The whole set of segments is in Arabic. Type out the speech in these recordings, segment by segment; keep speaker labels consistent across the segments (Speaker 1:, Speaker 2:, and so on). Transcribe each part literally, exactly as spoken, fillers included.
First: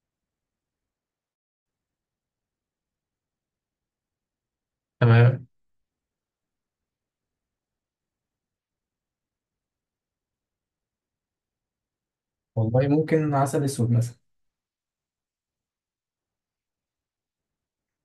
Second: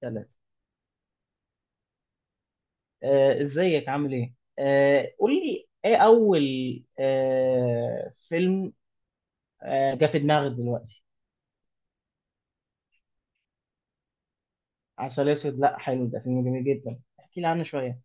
Speaker 1: ثلاثة. آه، ازيك، عامل ايه؟ آه، قول
Speaker 2: تمام.
Speaker 1: لي ايه اول آه، فيلم آه، جه في دماغك دلوقتي؟
Speaker 2: والله ممكن عسل اسود مثلا.
Speaker 1: عسل اسود؟ لا، حلو، ده فيلم جميل جدا، احكي لي عنه شوية.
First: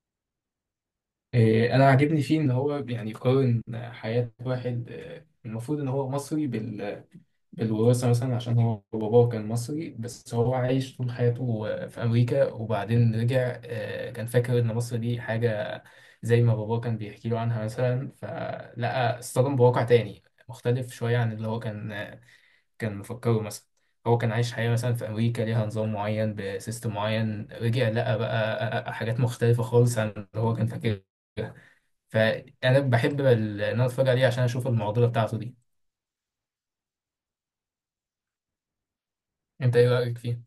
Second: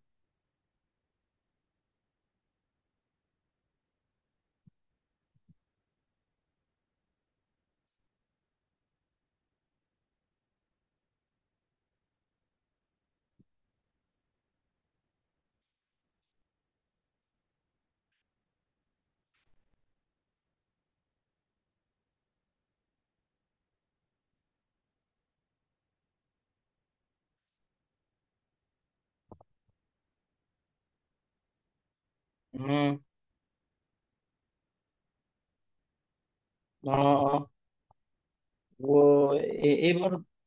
Speaker 2: إيه، انا عاجبني فيه ان هو يعني يقارن حياة واحد، آه، المفروض ان هو مصري بال... بالوراثة مثلا، عشان هو باباه كان مصري، بس هو عايش طول حياته آه، في امريكا، وبعدين رجع. آه، كان فاكر ان مصر دي حاجة زي ما باباه كان بيحكي له عنها مثلا، فلقى اصطدم بواقع تاني مختلف شوية عن اللي هو كان كان مفكره مثلا. هو كان عايش حياة مثلا في أمريكا، ليها نظام معين، بسيستم معين، رجع لقى بقى حاجات مختلفة خالص عن اللي هو كان فاكرها. فأنا
Speaker 1: امم
Speaker 2: بحب ال- إن أنا أتفرج عليه عشان أشوف المعضلة بتاعته دي.
Speaker 1: اه. اه. وايه
Speaker 2: أنت إيه
Speaker 1: ايه
Speaker 2: رأيك
Speaker 1: برضه؟
Speaker 2: فيه؟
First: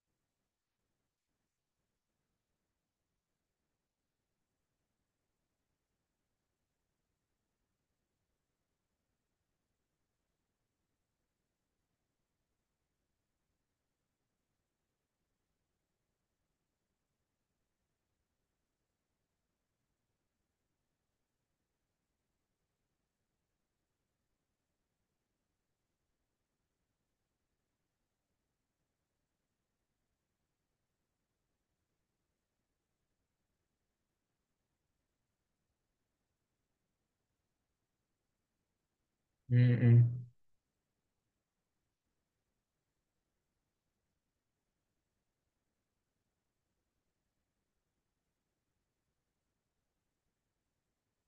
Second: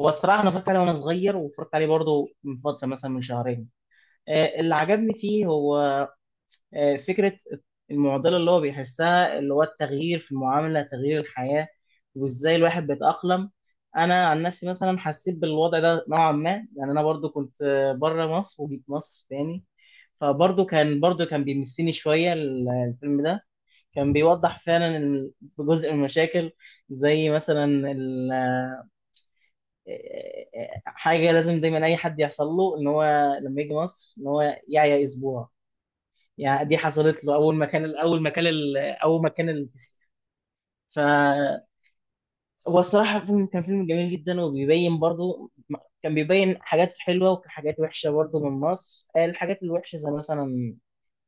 Speaker 1: هو الصراحة انا اتفرجت عليه وانا صغير، واتفرجت عليه برضه من فترة، مثلا من شهرين. آه، اللي عجبني فيه هو آه، فكرة المعضلة اللي هو بيحسها، اللي هو التغيير في المعاملة، تغيير الحياة، وازاي الواحد بيتأقلم. انا عن نفسي مثلا حسيت بالوضع ده نوعا ما، يعني انا برضو كنت آه، بره مصر وجيت مصر تاني، فبرضو كان برضو كان بيمسني شوية ال- الفيلم ده. كان بيوضح فعلا ال- جزء من المشاكل، زي مثلا ال- آه، آه، آه، حاجة لازم دايما اي حد يحصل له، ان هو لما يجي مصر ان هو يعيا اسبوع. يعني دي حصلت له اول ما كان اول ما كان ال- اول ما كان الكسي.
Speaker 2: مم.
Speaker 1: ف هو الصراحه، فيلم كان فيلم جميل جدا، وبيبين برضو، كان بيبين حاجات حلوه وحاجات وحشه برضو من مصر. الحاجات الوحشه زي مثلا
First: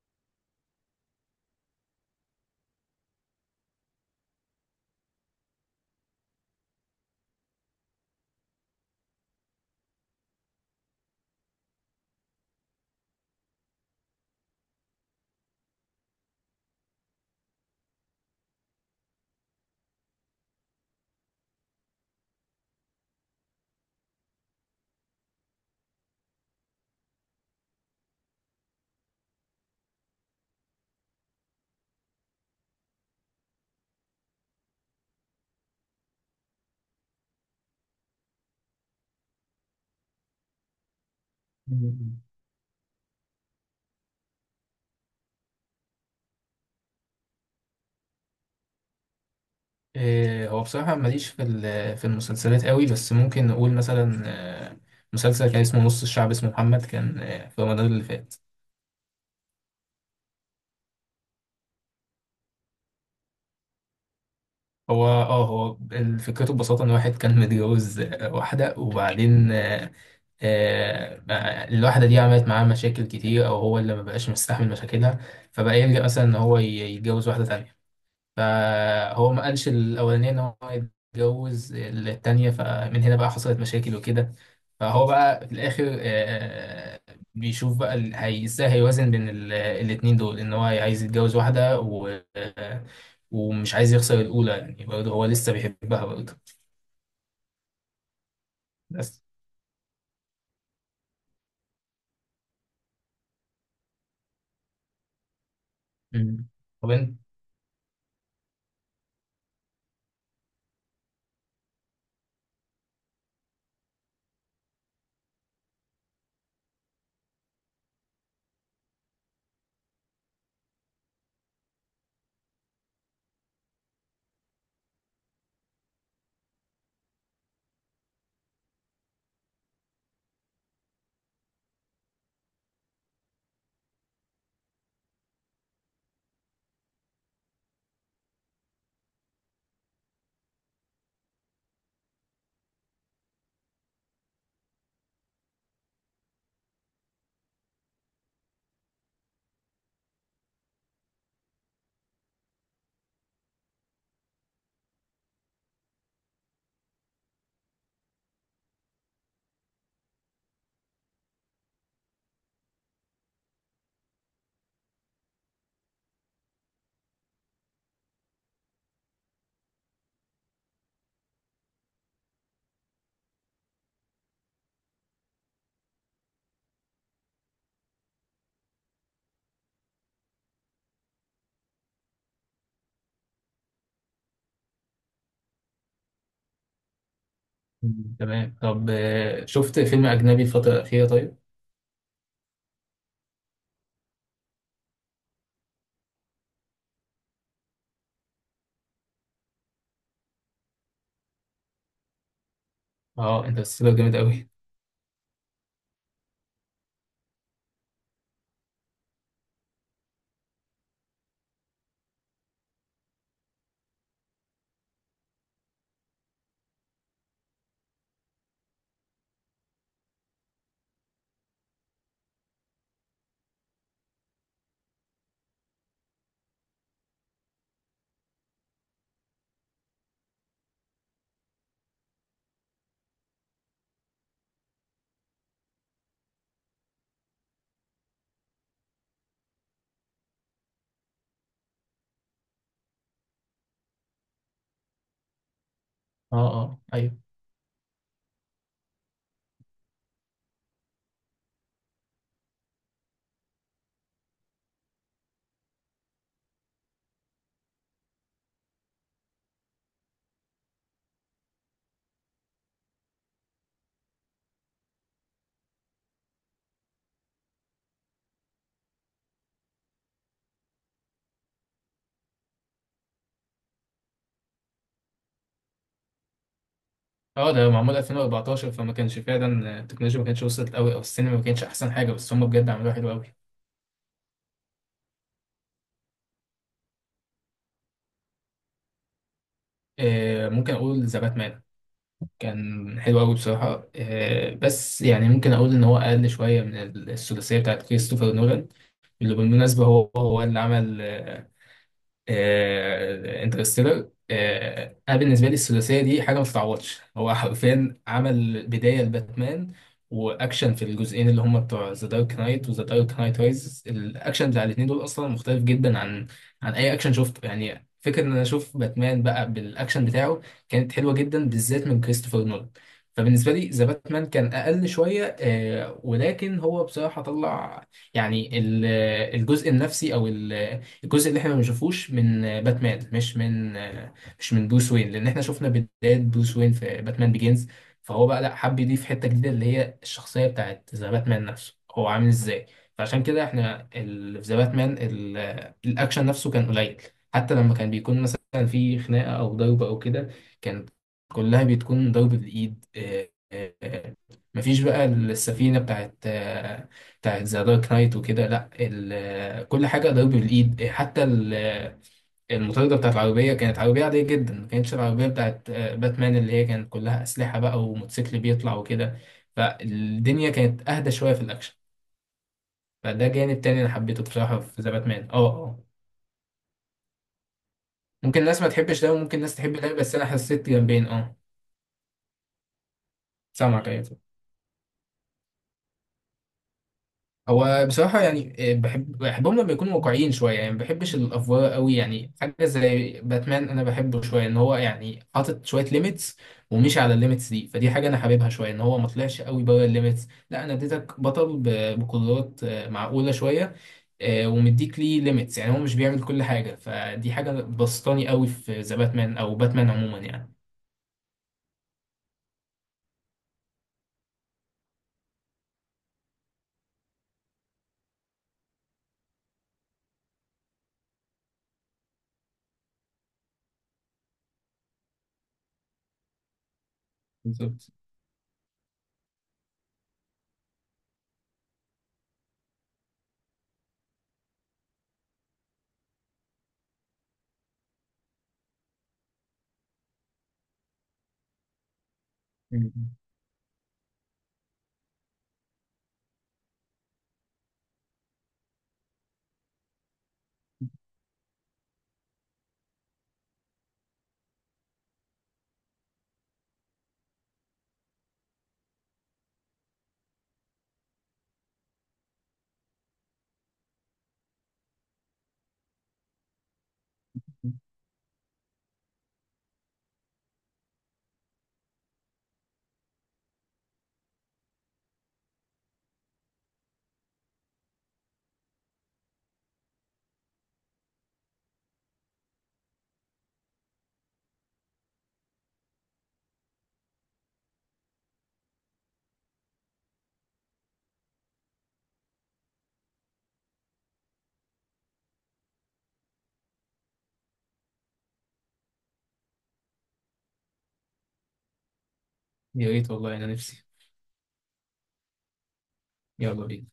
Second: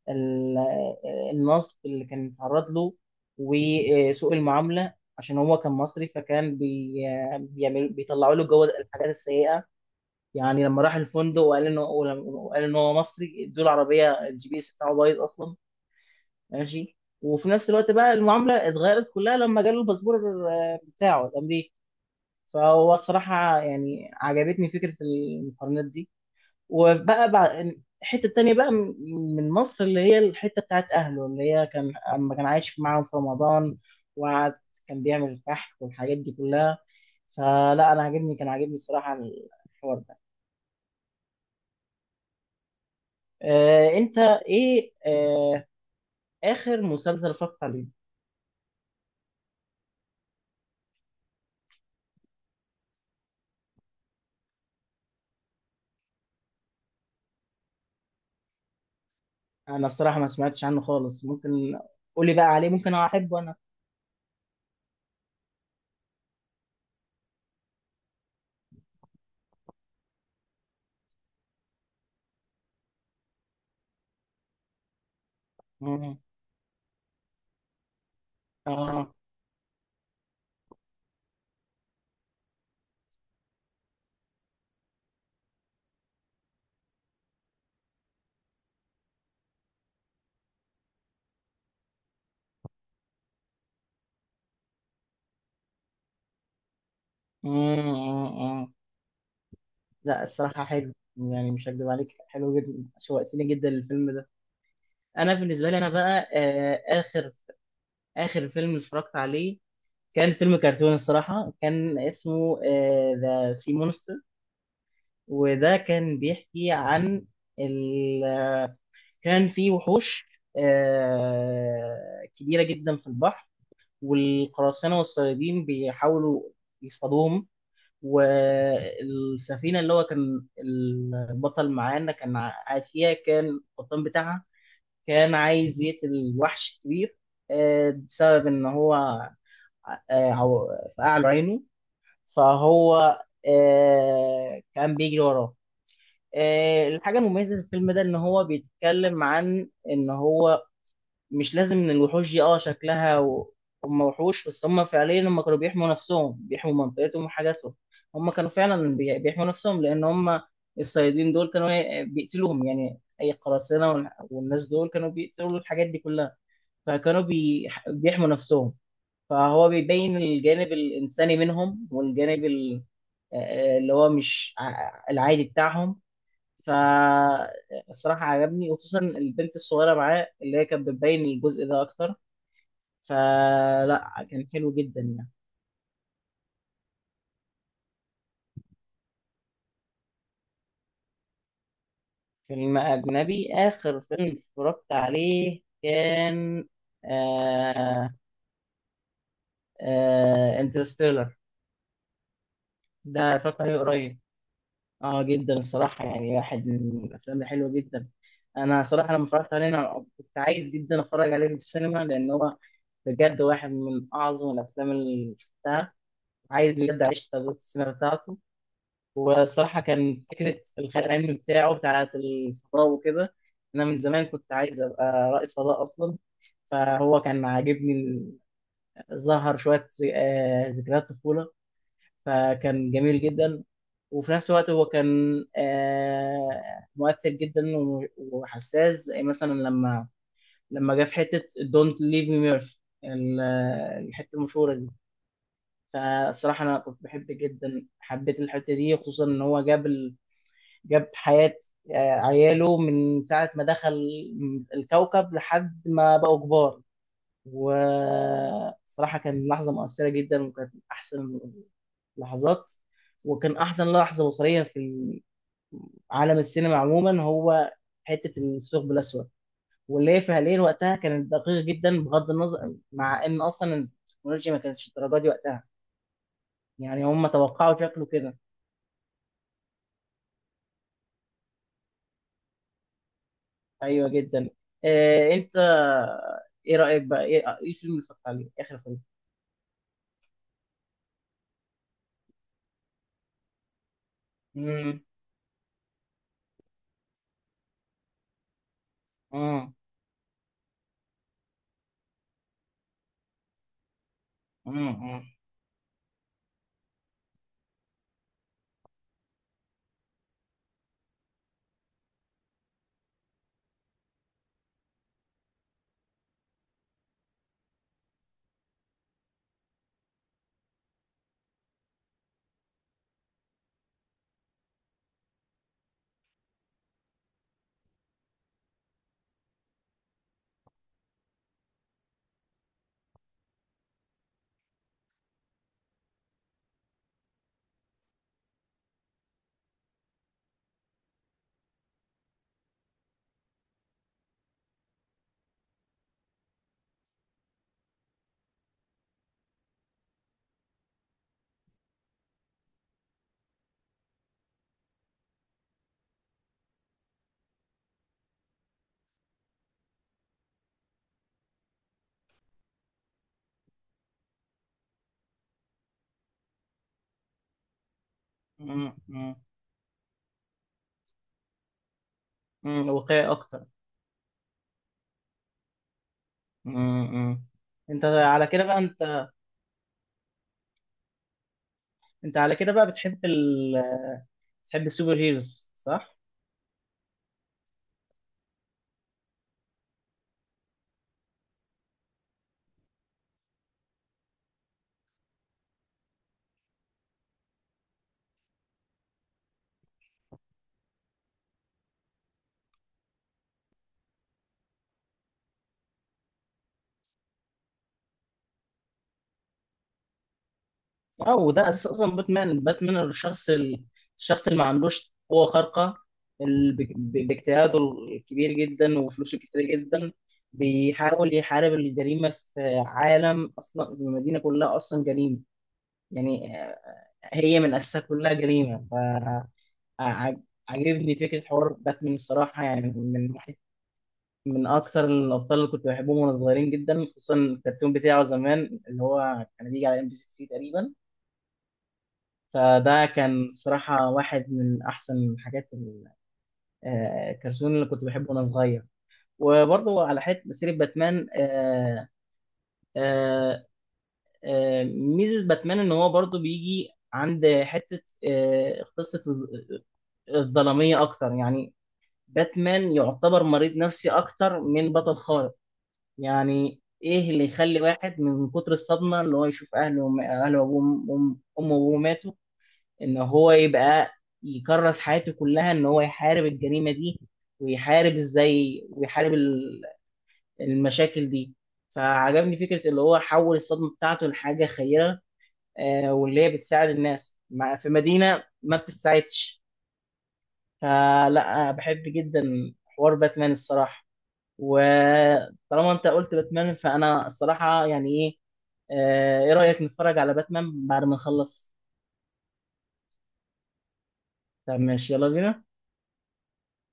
Speaker 1: ال- النصب اللي كان اتعرض له، وسوء المعامله، عشان هو كان مصري، فكان بي... بيعمل بيطلعوا له جوه الحاجات السيئه. يعني لما راح الفندق وقال انه وقال انه هو مصري، ادوا له عربيه الجي بي اس بتاعه بايظ اصلا، ماشي. وفي نفس الوقت بقى المعامله اتغيرت كلها لما جاله الباسبور آه، بتاعه الامريكي. فهو الصراحه يعني عجبتني فكره المقارنات دي. وبقى بعد الحته التانيه بقى م- من مصر، اللي هي الحته بتاعت اهله، اللي هي كان اما كان عايش معاهم في رمضان، وقعد كان بيعمل الكحك والحاجات دي كلها. فلا انا عاجبني، كان عاجبني الصراحه الحوار ده.
Speaker 2: مم.
Speaker 1: آه انت، ايه آه اخر مسلسل اتفرجت عليه؟
Speaker 2: إيه، هو بصراحة ماليش في ال- في المسلسلات قوي، بس ممكن نقول مثلا آه، مسلسل كان اسمه نص الشعب، اسمه محمد، كان آه، في رمضان اللي فات.
Speaker 1: انا الصراحه ما سمعتش عنه خالص، ممكن قولي بقى عليه، ممكن احبه انا.
Speaker 2: هو اه، هو ال- فكرته ببساطة ان واحد كان متجوز آه، واحدة، وبعدين آه، آه، الواحدة دي عملت معاه مشاكل كتير، أو هو اللي مبقاش مستحمل مشاكلها، فبقى يلجأ
Speaker 1: مم.
Speaker 2: مثلا إن هو ي- يتجوز واحدة تانية.
Speaker 1: اه.
Speaker 2: فهو ما قالش الأولانية إن هو يتجوز التانية، فمن هنا بقى حصلت مشاكل وكده. فهو بقى في الآخر آه، آه، بيشوف بقى ال- هي- إزاي هيوازن بين ال- الاتنين دول، إن هو عايز يتجوز واحدة، و آه، ومش عايز يخسر الأولى، يعني برضه هو لسه بيحبها برضه،
Speaker 1: مم. مم. مم.
Speaker 2: بس.
Speaker 1: لا الصراحه حلو، يعني مش هكدب عليك، حلو جدا، شوقتني جدا للفيلم ده. انا بالنسبه لي انا بقى
Speaker 2: مم.
Speaker 1: آه
Speaker 2: طب أنت.
Speaker 1: اخر اخر فيلم اتفرجت عليه كان فيلم كرتون الصراحه، كان اسمه ذا سي مونستر. وده كان بيحكي عن ال... كان في وحوش آه كبيره جدا في البحر، والقراصنة والصيادين بيحاولوا يصطادوهم، والسفينة اللي هو كان البطل معانا كان قاعد فيها، كان القبطان بتاعها كان عايز يقتل الوحش الكبير، آه، بسبب إن هو آه، عو- فقع له عينه. فهو آه، كان بيجري وراه. آه، الحاجة المميزة في الفيلم ده إن هو بيتكلم عن إن هو مش لازم ان الوحوش دي اه شكلها و... هم وحوش، بس هم فعليا هم كانوا بيحموا نفسهم، بيحموا منطقتهم وحاجاتهم. هم كانوا فعلا بي- بيحموا نفسهم، لان هم الصيادين دول كانوا هي- بيقتلوهم، يعني اي قراصنة وال- والناس دول كانوا بيقتلوا الحاجات دي كلها، فكانوا بي... بيحموا نفسهم. فهو بيبين الجانب الانساني منهم، والجانب ال... آه، اللي هو مش ع- العادي بتاعهم. فالصراحة عجبني، وخصوصا البنت الصغيرة معاه اللي هي كانت بتبين الجزء ده أكتر، فلا كان حلو جدا يعني.
Speaker 2: مم. تمام. طب آه، شفت فيلم أجنبي الفترة الأخيرة طيب؟
Speaker 1: فيلم أجنبي؟ آخر فيلم اتفرجت عليه كان آه آه انترستيلر. ده
Speaker 2: اه،
Speaker 1: اتفرجت عليه
Speaker 2: انترستيلر جامد
Speaker 1: قريب.
Speaker 2: أوي.
Speaker 1: اه، جدا الصراحة، يعني واحد من الأفلام الحلوة جدا. أنا صراحة لما اتفرجت عليه، أنا كنت عايز جدا أتفرج عليه في السينما، لأن هو بجد واحد من أعظم الأفلام اللي شفتها، عايز بجد أعيش تجربة السينما بتاعته. والصراحة كان فكرة الخيال العلمي بتاعه، بتاعة الفضاء وكده، أنا من زمان كنت عايز أبقى رائد فضاء أصلا، فهو كان عاجبني، ظهر شوية آه، ذكريات طفولة، فكان جميل جدا. وفي نفس الوقت هو كان آه، مؤثر جدا و- وحساس، زي مثلا لما لما جه في حتة Don't Leave Me Murphy، ال- الحتة المشهورة دي.
Speaker 2: اه
Speaker 1: فالصراحة أنا
Speaker 2: اه،
Speaker 1: كنت
Speaker 2: أيوه.
Speaker 1: بحب جدا، حبيت الحتة دي، خصوصا إن هو جاب جاب حياة آه، عياله من ساعة ما دخل الكوكب لحد ما بقوا كبار. وصراحة كان لحظة مؤثرة جدا، وكانت من أحسن لحظات. وكان أحسن لحظة بصرية في عالم السينما عموما هو حتة الثقب الأسود، واللي هي فعليا وقتها كانت دقيقة جدا، بغض النظر مع إن أصلا التكنولوجيا ما كانتش الدرجة دي وقتها، يعني هم
Speaker 2: اه، ده
Speaker 1: توقعوا
Speaker 2: معمول
Speaker 1: شكله كده.
Speaker 2: ألفين وأربعتاشر، فما كانش فعلا آه، التكنولوجيا ما كانتش وصلت أوي، أو السينما ما كانتش أحسن حاجة، بس هم بجد عملوها حلو أوي.
Speaker 1: ايوه جدا. آه، انت، ايه رايك بقى؟ ايه إيه الفيلم اللي اتفرجت عليه، اخر فيلم؟
Speaker 2: آه ممكن أقول ذا باتمان. كان حلو أوي بصراحة، آه
Speaker 1: مم.
Speaker 2: بس يعني ممكن أقول إن هو أقل شوية من الثلاثية بتاعت كريستوفر نولان، اللي
Speaker 1: مم.
Speaker 2: بالمناسبة هو هو اللي عمل آه، آه، انترستيلر. آه، انا
Speaker 1: مم.
Speaker 2: بالنسبه لي الثلاثيه دي حاجه ما تتعوضش. هو حرفيا عمل بدايه لباتمان واكشن في الجزئين اللي هم بتوع ذا دارك نايت وذا دارك نايت رايز. الاكشن بتاع الاثنين دول اصلا مختلف جدا عن عن اي اكشن شفته، يعني فكره ان انا اشوف باتمان بقى بالاكشن بتاعه كانت حلوه جدا، بالذات من كريستوفر نولان. فبالنسبه لي، ذا باتمان كان اقل شويه، آه، ولكن هو بصراحه طلع يعني ال- الجزء النفسي، او ال الجزء اللي احنا ما بنشوفوش من آه، باتمان، مش من آه، مش من بروس وين، لان احنا شفنا بداية بروس وين في باتمان بيجينز. فهو بقى لا، حب يضيف حتة جديدة، اللي هي الشخصية بتاعت ذا باتمان نفسه هو عامل ازاي. فعشان كده احنا ال- في ذا باتمان ال- آه، الاكشن نفسه كان قليل. حتى لما كان بيكون مثلا في خناقة او ضرب او كده، كانت كلها بتكون ضرب بالايد آه، آه، آه. مفيش بقى السفينة بتاعت آه، بتاعت ذا دارك نايت وكده، لا، ال- كل حاجه ضرب بالايد. حتى ال- المطارده بتاعت العربيه كانت عربيه عاديه جدا، ما كانتش العربيه بتاعت آه، باتمان اللي هي كانت كلها اسلحه بقى، وموتوسيكل بيطلع
Speaker 1: مم.
Speaker 2: وكده.
Speaker 1: مم.
Speaker 2: فالدنيا كانت اهدى شويه في الاكشن.
Speaker 1: مم، واقعي
Speaker 2: فده جانب
Speaker 1: اكتر.
Speaker 2: تاني انا حبيته بصراحه في ذا باتمان. اه اه.
Speaker 1: مم. مم. انت
Speaker 2: ممكن
Speaker 1: على
Speaker 2: الناس
Speaker 1: كده
Speaker 2: ما
Speaker 1: بقى
Speaker 2: تحبش ده،
Speaker 1: انت
Speaker 2: وممكن الناس تحب ده، بس انا حسيت جنبين. اه.
Speaker 1: انت على كده بقى بتحب ال...
Speaker 2: سامعك، ايوه.
Speaker 1: بتحب السوبر هيروز، صح؟
Speaker 2: هو بصراحة يعني آه، بحب بحبهم لما يكونوا واقعيين شوية، يعني ما بحبش الأفوار قوي. يعني حاجة زي باتمان أنا بحبه شوية، إن هو يعني حاطط شوية ليميتس، ومشي على الليميتس دي. فدي حاجة أنا حاببها شوية، إن هو ما طلعش قوي بره الليميتس، لا، أنا اديتك بطل ب- بقدرات آه، معقولة شوية، آه، ومديك ليه ليميتس، يعني هو مش بيعمل كل حاجة. فدي حاجة بسطاني قوي في ذا باتمان، أو باتمان عموما، يعني.
Speaker 1: اه، وده اساس اصلا باتمان. باتمان الشخص ال- الشخص اللي ما عندوش قوه خارقه، اللي ب- ب- باجتهاده الكبير جدا وفلوسه كتير جدا، بيحاول يحارب الجريمه في عالم اصلا المدينه كلها اصلا جريمه، يعني آه، هي من
Speaker 2: بالظبط.
Speaker 1: اساسها كلها جريمه. فعجبني فكره حوار باتمان الصراحه، يعني من واحد من اكثر الابطال اللي فده
Speaker 2: مم.
Speaker 1: كان صراحة واحد من أحسن حاجات ال- آه، الكرتون اللي كنت بحبه وأنا صغير. وبرضه على حتة سيرة باتمان، آه، آه، آه، ميزة باتمان إن هو برضه بيجي عند حتة آه، قصة الظ- الظلامية أكتر. يعني باتمان يعتبر مريض نفسي أكتر من بطل خارق. يعني إيه اللي يخلي واحد من كتر الصدمة اللي هو يشوف أهله وم- أهله وأبوه أم- أمه وأبوه ماتوا، ان هو يبقى يكرس حياته كلها ان هو يحارب الجريمة دي، ويحارب ازاي، ويحارب ال- المشاكل دي. فعجبني فكرة اللي هو حول الصدمة بتاعته لحاجة خيرة، آه، واللي هي بتساعد الناس مع- في مدينة ما بتتساعدش. فلا بحب جدا حوار باتمان الصراحة. وطالما انت قلت باتمان، فانا الصراحة، يعني ايه آه، ايه رأيك نتفرج على باتمان بعد ما نخلص؟
Speaker 2: يا ريت والله، أنا نفسي.
Speaker 1: طب ماشي، يلا بينا.
Speaker 2: يلا بينا.